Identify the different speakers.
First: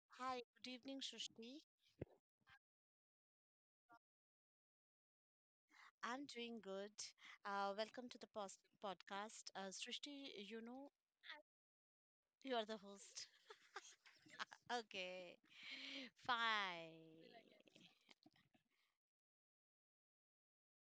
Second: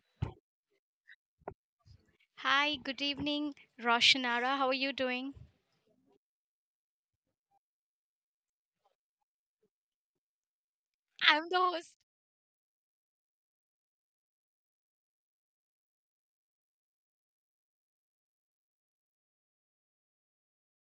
Speaker 1: Hi, good evening, Srishti.
Speaker 2: Hi, good evening, Roshanara. How are you doing?
Speaker 1: I'm doing good. Welcome to the pos podcast.
Speaker 2: I'm the host.
Speaker 1: You are the host. Okay, fine.